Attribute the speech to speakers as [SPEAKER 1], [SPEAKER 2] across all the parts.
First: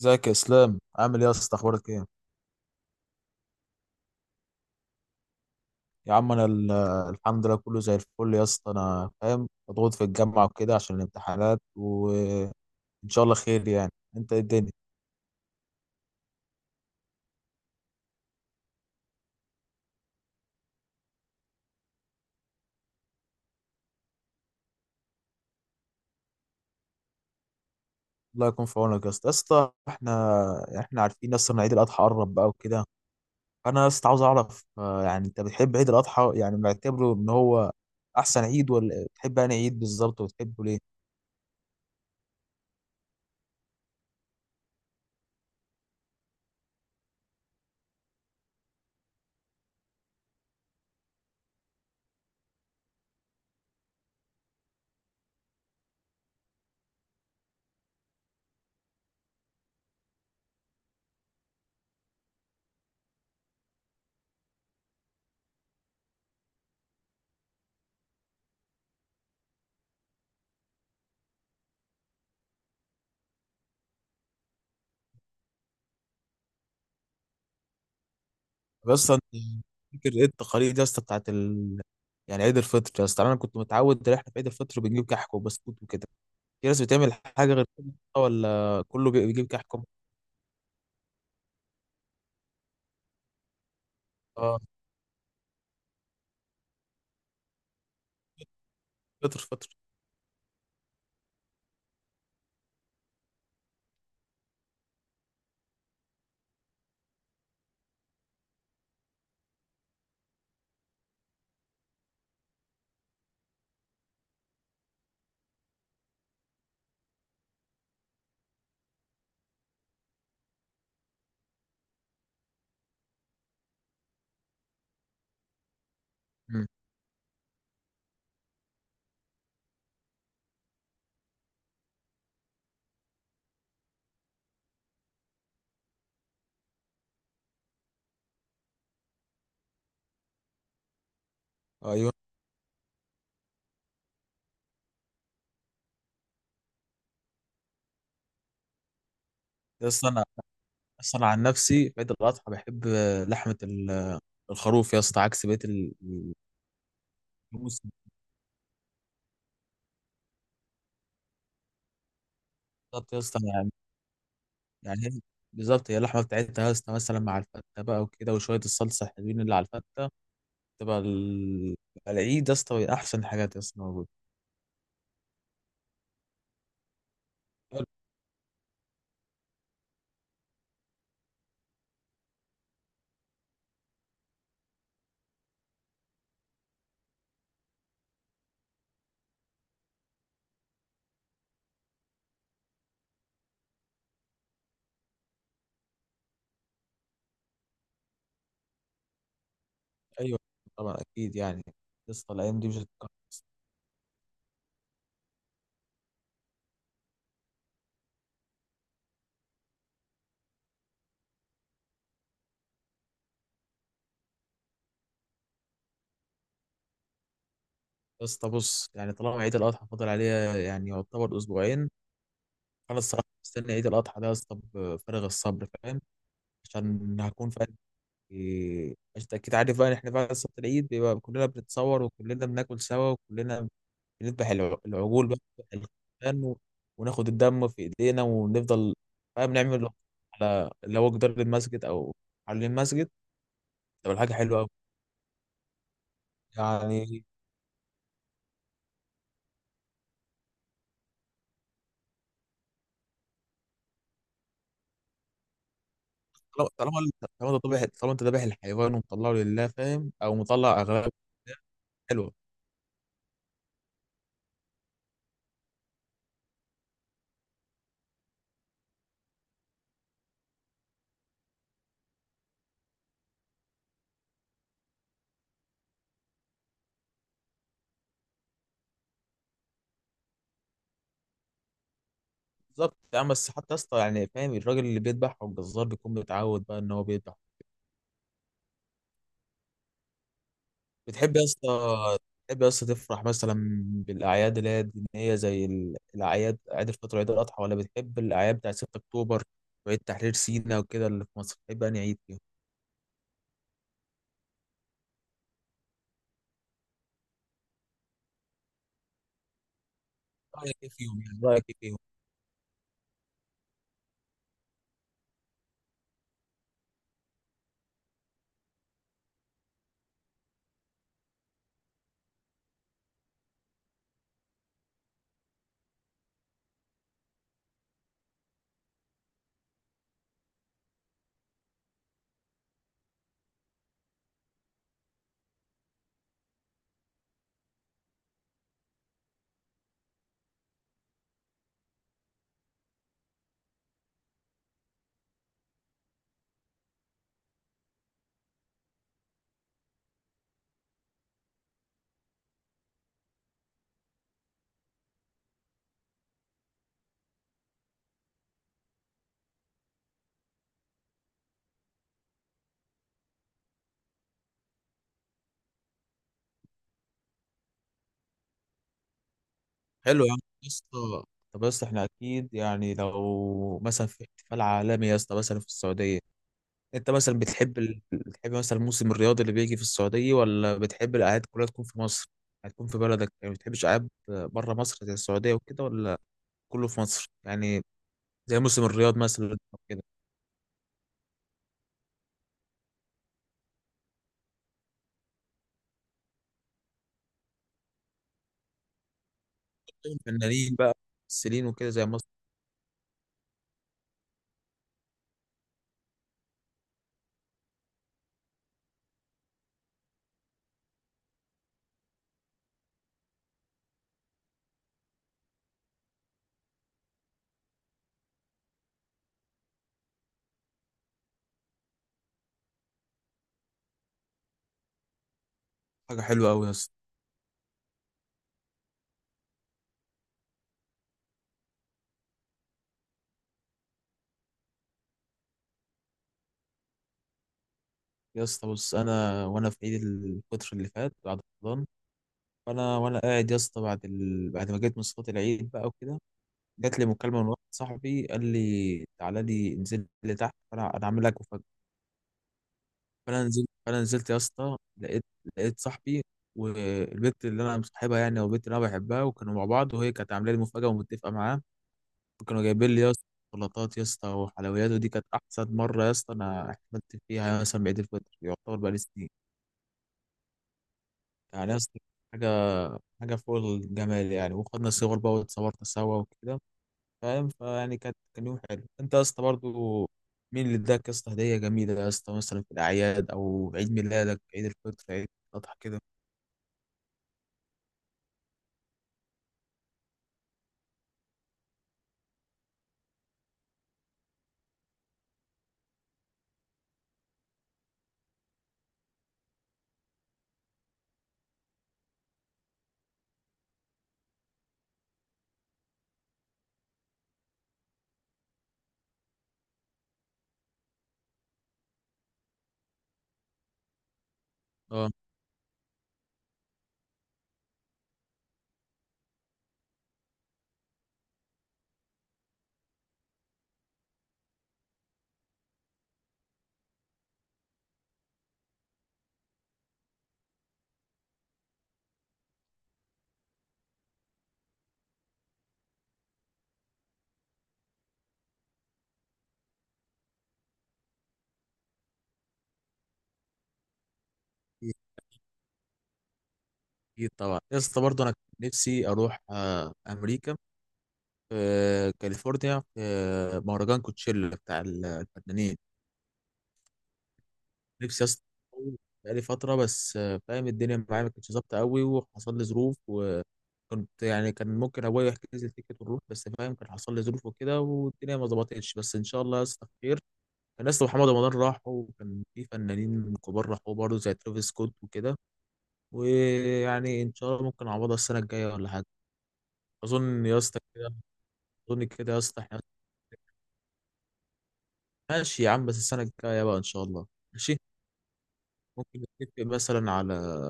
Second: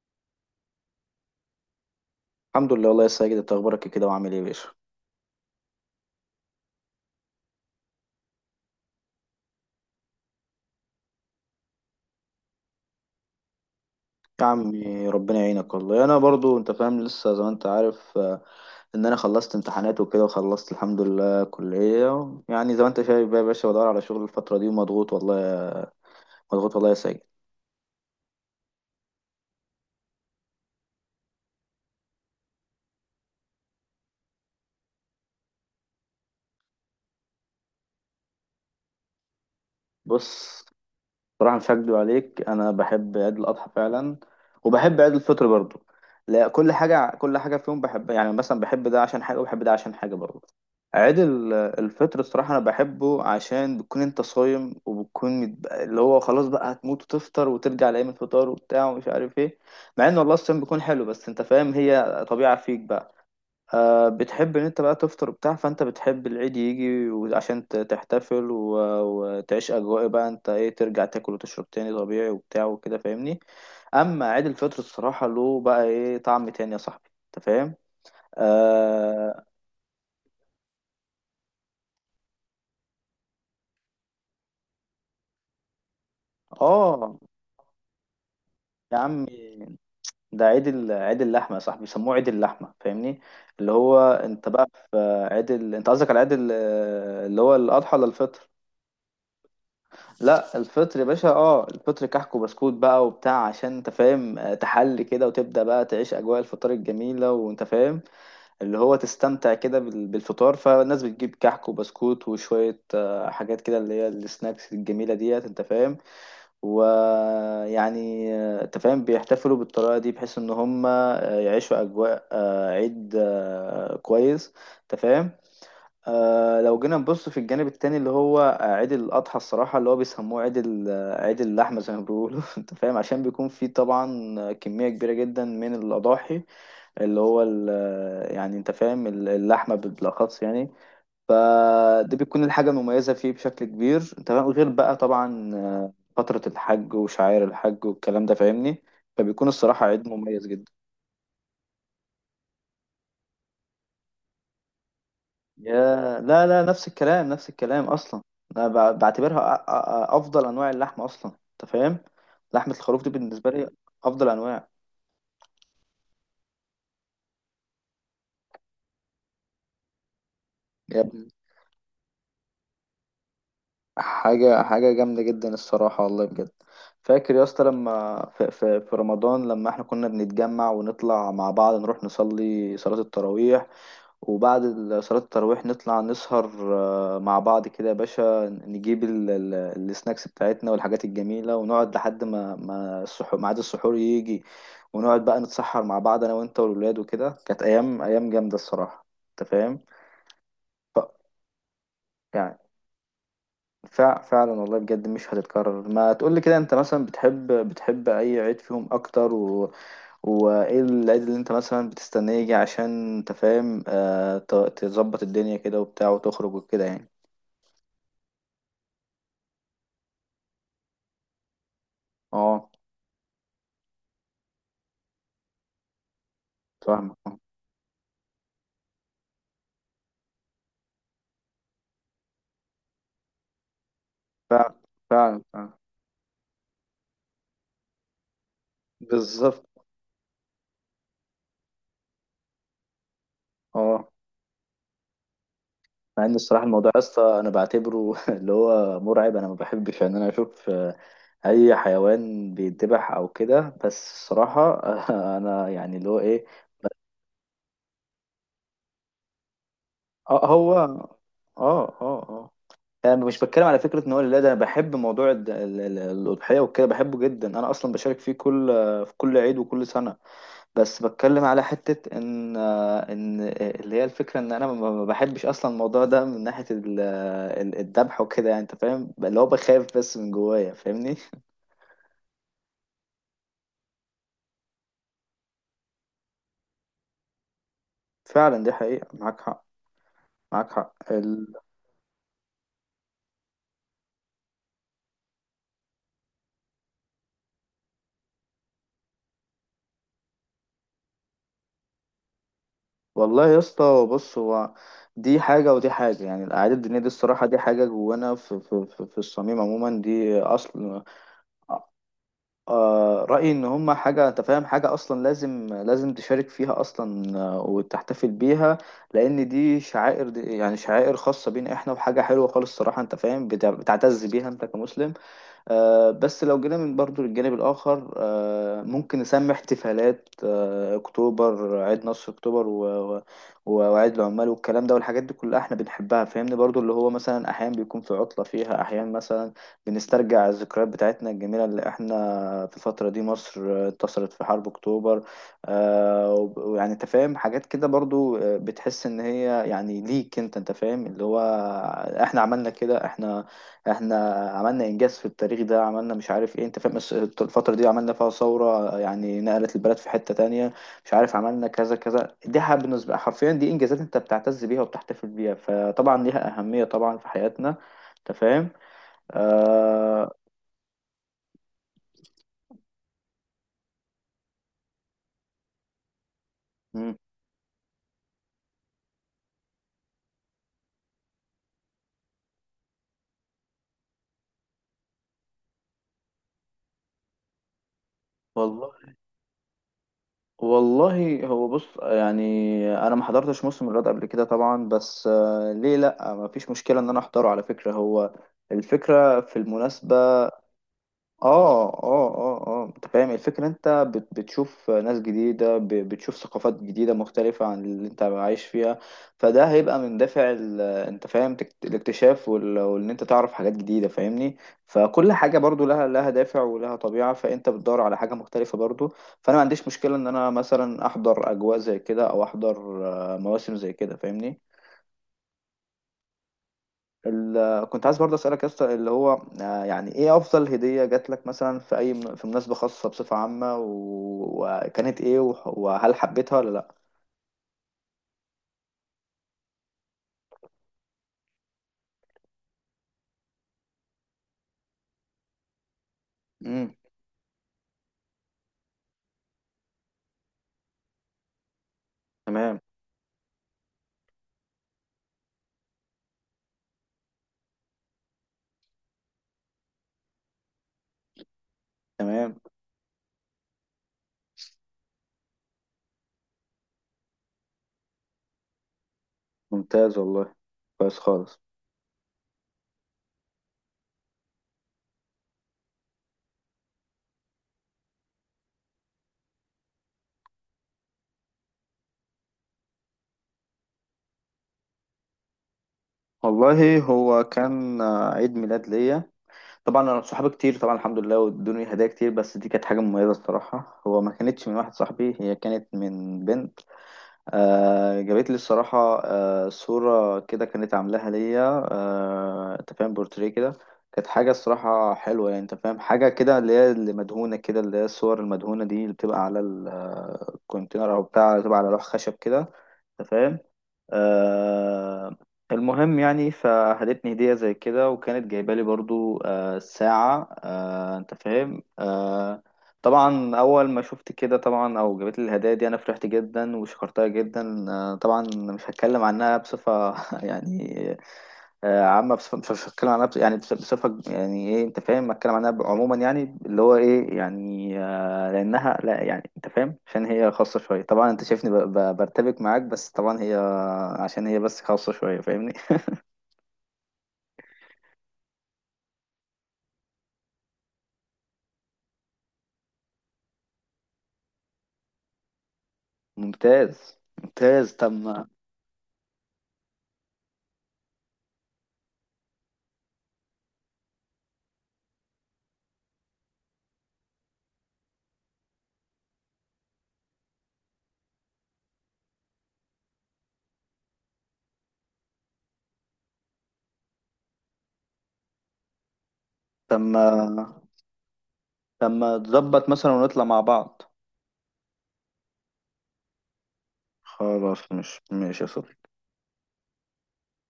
[SPEAKER 1] ازيك يا اسلام؟ عامل ايه يا اسطى؟ اخبارك ايه؟
[SPEAKER 2] الحمد لله، والله يا ساجد، انت اخبارك إيه كده وعامل ايه يا باشا؟
[SPEAKER 1] يا عم الحمد لله، كله زي الفل يا اسطى. انا فاهم، مضغوط في الجامعه وكده عشان الامتحانات، وان شاء الله خير يعني. انت ايه
[SPEAKER 2] يا
[SPEAKER 1] الدنيا؟
[SPEAKER 2] عمي ربنا يعينك، والله انا برضو انت فاهم، لسه زي ما انت عارف، ان انا خلصت امتحانات وكده، وخلصت الحمد لله كلية. يعني زي ما انت شايف بقى يا باشا، بدور على شغل الفترة دي ومضغوط، مضغوط والله يا ساجد.
[SPEAKER 1] الله يكون في عونك يا اسطى. يا اسطى احنا عارفين يا اسطى ان عيد الاضحى قرب بقى وكده. انا يا اسطى عاوز اعرف، يعني انت بتحب عيد الاضحى؟ يعني معتبره ان هو احسن عيد ولا بتحب انا عيد بالظبط؟
[SPEAKER 2] بص،
[SPEAKER 1] وبتحبه ليه؟
[SPEAKER 2] صراحة مش هكدب عليك، أنا بحب عيد الأضحى فعلا، وبحب عيد الفطر برضو. لا، كل حاجة كل حاجة فيهم بحبها. يعني مثلا بحب ده عشان حاجة وبحب ده عشان حاجة برضو. الفطر الصراحة أنا بحبه، عشان بتكون أنت صايم وبتكون اللي هو خلاص بقى هتموت وتفطر، وترجع لأيام الفطار وبتاع ومش عارف إيه. مع إن والله الصيام بيكون حلو، بس أنت فاهم هي طبيعة فيك بقى. بتحب ان انت بقى تفطر وبتاع، فانت بتحب العيد يجي عشان تحتفل وتعيش اجواء بقى، انت ايه، ترجع تاكل وتشرب تاني طبيعي وبتاع وكده، فاهمني. اما عيد الفطر الصراحة له بقى ايه طعم تاني يا صاحبي، انت فاهم.
[SPEAKER 1] بس أنا
[SPEAKER 2] اه.
[SPEAKER 1] فاكر ايه التقاليد يا اسطى يعني عيد الفطر. يا اسطى انا كنت متعود ان احنا في عيد الفطر بنجيب كحك وبسكوت وكده. في ناس بتعمل
[SPEAKER 2] آه،
[SPEAKER 1] حاجه غير كده؟ ولا
[SPEAKER 2] يا
[SPEAKER 1] كله
[SPEAKER 2] عم،
[SPEAKER 1] بيجيب كحك
[SPEAKER 2] ده عيد اللحمة يا صاحبي، بيسموه عيد اللحمة، فاهمني. اللي هو انت
[SPEAKER 1] اه؟
[SPEAKER 2] بقى انت قصدك على اللي هو الاضحى ولا الفطر؟
[SPEAKER 1] فطر، فطر.
[SPEAKER 2] لا الفطر يا باشا. اه، الفطر كحك وبسكوت بقى وبتاع، عشان انت فاهم، تحلي كده وتبدأ بقى تعيش أجواء الفطار الجميلة، وانت فاهم اللي هو تستمتع كده بالفطار. فالناس بتجيب كحك وبسكوت، وشوية حاجات كده اللي هي السناكس الجميلة ديت، انت فاهم. ويعني انت فاهم بيحتفلوا بالطريقة دي، بحيث ان هم يعيشوا أجواء عيد كويس، انت فاهم.
[SPEAKER 1] مم.
[SPEAKER 2] لو جينا نبص في الجانب التاني، اللي هو عيد الأضحى الصراحة، اللي هو بيسموه عيد ال- آه، عيد اللحمة زي ما بيقولوا أنت فاهم، عشان بيكون فيه طبعا كمية كبيرة جدا من الأضاحي. اللي هو ال- آه، يعني أنت فاهم اللحمة بالأخص يعني.
[SPEAKER 1] ايوه.
[SPEAKER 2] فده بيكون الحاجة المميزة فيه بشكل كبير، أنت فاهم. غير بقى طبعا فترة الحج وشعائر الحج والكلام ده، فاهمني. فبيكون الصراحة
[SPEAKER 1] يا
[SPEAKER 2] عيد
[SPEAKER 1] اسطى انا
[SPEAKER 2] مميز جدا.
[SPEAKER 1] اصلا عن نفسي في عيد الاضحى بحب لحمه الخروف يا اسطى، عكس بقيه
[SPEAKER 2] يا لا، لا، نفس الكلام نفس
[SPEAKER 1] الناموس.
[SPEAKER 2] الكلام اصلا. انا ب- بعتبرها أ- أ- افضل انواع اللحمه اصلا، انت فاهم. لحمه الخروف دي
[SPEAKER 1] بالظبط يا اسطى
[SPEAKER 2] بالنسبه لي
[SPEAKER 1] يعني.
[SPEAKER 2] افضل انواع.
[SPEAKER 1] يعني هي- بالظبط، هي اللحمه بتاعتها يا اسطى مثلا مع الفته بقى وكده، وشويه الصلصه الحلوين اللي على الفته، تبقى
[SPEAKER 2] يا ابني،
[SPEAKER 1] العيد يا اسطى احسن حاجات يا اسطى موجوده.
[SPEAKER 2] حاجه حاجه جامده جدا الصراحه، والله بجد. فاكر يا اسطى لما في رمضان، لما احنا كنا بنتجمع ونطلع مع بعض نروح نصلي صلاه التراويح، وبعد صلاة التراويح نطلع نسهر مع بعض كده يا باشا، نجيب السناكس بتاعتنا والحاجات الجميلة، ونقعد لحد ما السحور ميعاد السحور يجي، ونقعد بقى نتسحر مع بعض، أنا وأنت والولاد وكده. كانت أيام أيام جامدة الصراحة، أنت فاهم؟
[SPEAKER 1] ايوه. طبعا
[SPEAKER 2] ف...
[SPEAKER 1] اكيد يعني يا اسطى،
[SPEAKER 2] يعني
[SPEAKER 1] الايام دي مش هتتكرر.
[SPEAKER 2] فعلا والله بجد، مش هتتكرر. ما تقولي كده، أنت مثلا بتحب أي عيد فيهم أكتر؟ وايه العيد اللي انت مثلا بتستناه يجي، عشان انت فاهم تظبط الدنيا كده وبتاع وتخرج وكده يعني.
[SPEAKER 1] يا اسطى بص، يعني طالما عيد الاضحى فاضل عليها يعني يعتبر اسبوعين،
[SPEAKER 2] اه،
[SPEAKER 1] فانا الصراحه مستني عيد الاضحى ده يا اسطى بفارغ الصبر، فاهم؟
[SPEAKER 2] فاهمك
[SPEAKER 1] عشان
[SPEAKER 2] آه.
[SPEAKER 1] هكون فاهم. يعني انت اكيد عارف بقى ان احنا بعد صلاه العيد بيبقى كلنا بنتصور، وكلنا بناكل سوا، وكلنا بنذبح
[SPEAKER 2] فعلا،
[SPEAKER 1] العجول بقى،
[SPEAKER 2] فعلا، فعلا،
[SPEAKER 1] بنذبح الخرفان، وناخد الدم في ايدينا ونفضل فاهم
[SPEAKER 2] بالظبط،
[SPEAKER 1] نعمل على لو جدار المسجد او على المسجد،
[SPEAKER 2] اه.
[SPEAKER 1] تبقى حاجه حلوه قوي
[SPEAKER 2] مع ان الصراحه الموضوع يا
[SPEAKER 1] يعني.
[SPEAKER 2] اسطى انا بعتبره اللي هو مرعب، انا ما بحبش ان انا اشوف اي حيوان بيتذبح او كده، بس الصراحه انا يعني اللي هو ايه.
[SPEAKER 1] طالما انت ذابح الحيوان ومطلعه لله، فاهم؟ او
[SPEAKER 2] اه، هو،
[SPEAKER 1] مطلع اغلبه
[SPEAKER 2] اه،
[SPEAKER 1] لله،
[SPEAKER 2] اه،
[SPEAKER 1] حلوه.
[SPEAKER 2] اه. انا مش بتكلم على فكره ان هو، لا، ده انا بحب موضوع الاضحيه وكده، بحبه جدا. انا اصلا بشارك فيه في كل عيد وكل سنه. بس بتكلم على حتة ان اللي هي الفكرة ان انا ما بحبش اصلا الموضوع ده، من ناحية الذبح وكده يعني، انت فاهم، اللي هو بخاف بس من جوايا، فاهمني
[SPEAKER 1] بالظبط يا عم، بس حتى يا اسطى يعني فاهم، الراجل اللي بيذبح او الجزار بيكون متعود بقى ان هو بيذبح.
[SPEAKER 2] فعلا، دي حقيقة، معاك حق، معاك حق.
[SPEAKER 1] بتحب يا اسطى، بتحب يا اسطى تفرح مثلا بالاعياد اللي هي الدينيه زي الاعياد، عيد الفطر وعيد الاضحى، ولا بتحب الاعياد بتاع 6 اكتوبر وعيد تحرير سيناء وكده اللي في مصر؟ بتحب انهي عيد فيهم؟
[SPEAKER 2] والله يا اسطى، بص هو، دي حاجة ودي حاجة. يعني الأعياد الدينية دي الصراحة دي حاجة جوانا في الصميم عموما، دي
[SPEAKER 1] رايك ايه
[SPEAKER 2] أصل.
[SPEAKER 1] فيهم يعني؟ رايك ايه فيهم؟
[SPEAKER 2] رأيي إن هما حاجة، أنت فاهم، حاجة أصلا لازم لازم تشارك فيها أصلا، وتحتفل بيها، لأن دي شعائر، دي يعني شعائر خاصة بينا إحنا، وحاجة حلوة خالص الصراحة، أنت فاهم، بتعتز بيها أنت كمسلم. بس لو جينا من برضو للجانب الآخر، ممكن نسمي احتفالات أكتوبر، عيد نصر أكتوبر وعيد العمال والكلام ده والحاجات دي كلها احنا بنحبها، فاهمني. برضو اللي هو مثلا أحيانا بيكون في عطلة فيها، أحيانا مثلا بنسترجع الذكريات بتاعتنا الجميلة، اللي احنا في الفترة دي مصر انتصرت في حرب أكتوبر، ويعني أنت فاهم، حاجات كده برضو بتحس إن هي يعني ليك أنت فاهم اللي هو احنا عملنا كده، احنا عملنا انجاز في التاريخ ده، عملنا مش عارف ايه، انت فاهم. بس الفتره دي عملنا فيها ثوره، يعني نقلت البلد في حته تانية، مش عارف عملنا كذا كذا. دي بالنسبه حرفيا دي انجازات، انت بتعتز بيها وبتحتفل بيها، فطبعا ليها اهميه طبعا في حياتنا، انت فاهم.
[SPEAKER 1] حلو يا
[SPEAKER 2] آه...
[SPEAKER 1] عم يا اسطى. طب يا اسطى احنا اكيد يعني، لو مثلا في احتفال عالمي يا اسطى مثلا في السعوديه، انت
[SPEAKER 2] مم.
[SPEAKER 1] مثلا بتحب مثلا الموسم الرياضي اللي بيجي في السعوديه، ولا بتحب الاعياد كلها تكون في مصر؟ هتكون في بلدك يعني، ما بتحبش اعياد بره مصر زي السعوديه وكده، ولا كله في مصر يعني، زي موسم
[SPEAKER 2] والله،
[SPEAKER 1] الرياض مثلا أو كده؟
[SPEAKER 2] والله هو بص يعني، انا ما حضرتش موسم الرياض قبل كده طبعا، بس ليه لا، ما فيش مشكله ان انا احضره، على فكره، هو الفكرة في المناسبة.
[SPEAKER 1] الفنانين بقى، ممثلين
[SPEAKER 2] اه،
[SPEAKER 1] وكده زي مصر.
[SPEAKER 2] اه، اه، اه، انت فاهم الفكرة. انت بتشوف ناس جديدة، بتشوف ثقافات جديدة مختلفة عن اللي انت عايش فيها. فده هيبقى من دافع انت فاهم الاكتشاف وان انت تعرف حاجات جديدة، فاهمني. فكل حاجة برضو لها دافع ولها طبيعة، فانت بتدور على حاجة مختلفة برضو. فانا ما عنديش مشكلة ان انا مثلا احضر اجواء زي كده، او احضر مواسم زي كده، فاهمني.
[SPEAKER 1] حاجه حلوه قوي يا اسطى.
[SPEAKER 2] كنت عايز برضه اسالك يا اسطى اللي هو يعني ايه افضل هديه جات لك مثلا في اي في مناسبه خاصه بصفه عامه، وكانت ايه، وهل حبيتها ولا لا؟
[SPEAKER 1] يا اسطى بص، انا وانا في عيد الفطر اللي فات بعد رمضان، فانا وانا قاعد يا اسطى بعد ما جيت من صلاه العيد بقى وكده،
[SPEAKER 2] امم
[SPEAKER 1] جات لي مكالمه من واحد صاحبي قال لي تعالى لي، انزل لي تحت، فانا عامل لك مفاجاه.
[SPEAKER 2] تمام،
[SPEAKER 1] فانا نزلت يا اسطى، لقيت صاحبي والبنت اللي انا مصاحبها يعني، او البنت اللي انا بحبها، وكانوا مع بعض، وهي كانت عامله لي مفاجاه ومتفقه معاه.
[SPEAKER 2] تمام،
[SPEAKER 1] وكانوا جايبين لي يا اسطى شوكولاتات يا اسطى وحلويات، ودي كانت احسن مره يا اسطى انا احتفلت فيها يعني مثلا بعيد الفطر، يعتبر بقالي سنين
[SPEAKER 2] ممتاز والله، كويس خالص.
[SPEAKER 1] يعني يا اسطى. حاجه حاجه فوق الجمال يعني، وخدنا صور بقى واتصورنا سوا وكده، فاهم؟ فيعني كانت، كان يوم حلو. انت يا اسطى برضه، مين اللي اداك يا اسطى هديه جميله يا اسطى مثلا في الاعياد، او عيد ميلادك، عيد الفطر، عيد الاضحى كده؟
[SPEAKER 2] والله هو كان عيد ميلاد ليا، طبعا انا صحابي كتير طبعا الحمد لله، وادوني هدايا كتير. بس دي كانت حاجه مميزه الصراحه، هو ما كانتش من واحد صاحبي، هي كانت من بنت. جابت لي الصراحة صورة كده كانت عاملاها ليا، انت فاهم بورتريه كده. كانت حاجة الصراحة حلوة يعني، انت فاهم، حاجة كده اللي هي اللي مدهونة كده، اللي هي الصور المدهونة دي اللي بتبقى على الكونتينر او بتاع، بتبقى على لوح خشب كده، انت فاهم.
[SPEAKER 1] اه،
[SPEAKER 2] آه، المهم يعني فهدتني هدية زي كده، وكانت جايبة لي برضو ساعة، انت فاهم. طبعا اول ما شفت كده طبعا او جابت لي الهدايا دي، انا فرحت جدا وشكرتها جدا. طبعا مش هتكلم عنها بصفه يعني عامه. بصفه مش هتكلم عنها بصفه يعني ايه، انت فاهم، هتكلم عنها عموما، يعني اللي هو ايه يعني لانها لا، يعني انت فاهم، عشان هي خاصه شويه طبعا، انت شايفني برتبك معاك، بس طبعا هي عشان هي بس
[SPEAKER 1] اكيد.
[SPEAKER 2] خاصه شويه، فاهمني.
[SPEAKER 1] أكيد طبعا يا اسطى برضه، انا كان نفسي اروح امريكا، في كاليفورنيا، في مهرجان كوتشيلا بتاع الفنانين.
[SPEAKER 2] ممتاز، ممتاز،
[SPEAKER 1] نفسي اصلا
[SPEAKER 2] تم،
[SPEAKER 1] بقالي فتره، بس فاهم، الدنيا معايا ما كانتش ظابطه قوي، وحصل لي ظروف، وكنت يعني، كان ممكن ابويا يحجز لي تيكت ونروح، بس فاهم كان حصل لي ظروف وكده والدنيا ما ظبطتش، بس ان شاء الله يا اسطى خير. كان اسطى محمد رمضان راحوا، وكان في فنانين كبار راحوا برضه زي ترافيس سكوت وكده، ويعني ان شاء الله ممكن اعوضها السنه الجايه ولا حاجه.
[SPEAKER 2] تم،
[SPEAKER 1] اظن يا اسطى كده، اظن كده
[SPEAKER 2] تم،
[SPEAKER 1] يا اسطى احنا
[SPEAKER 2] تظبط مثلا ونطلع مع بعض.
[SPEAKER 1] ماشي يا عم، بس السنه الجايه بقى ان شاء الله. ماشي،
[SPEAKER 2] خلاص، مش ماشي يا صديقي.
[SPEAKER 1] ممكن نتفق مثلا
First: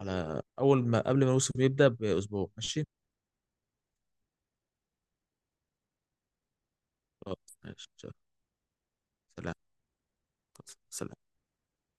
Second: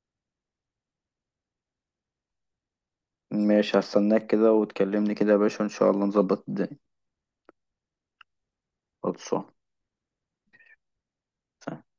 [SPEAKER 1] على أول ما، قبل ما الموسم يبدأ بأسبوع، ماشي؟
[SPEAKER 2] ماشي، هستناك كده وتكلمني كده يا باشا، ان شاء الله نظبط الدنيا.
[SPEAKER 1] خلاص ماشي.
[SPEAKER 2] خلصان.
[SPEAKER 1] سلام. سلام.
[SPEAKER 2] سلام.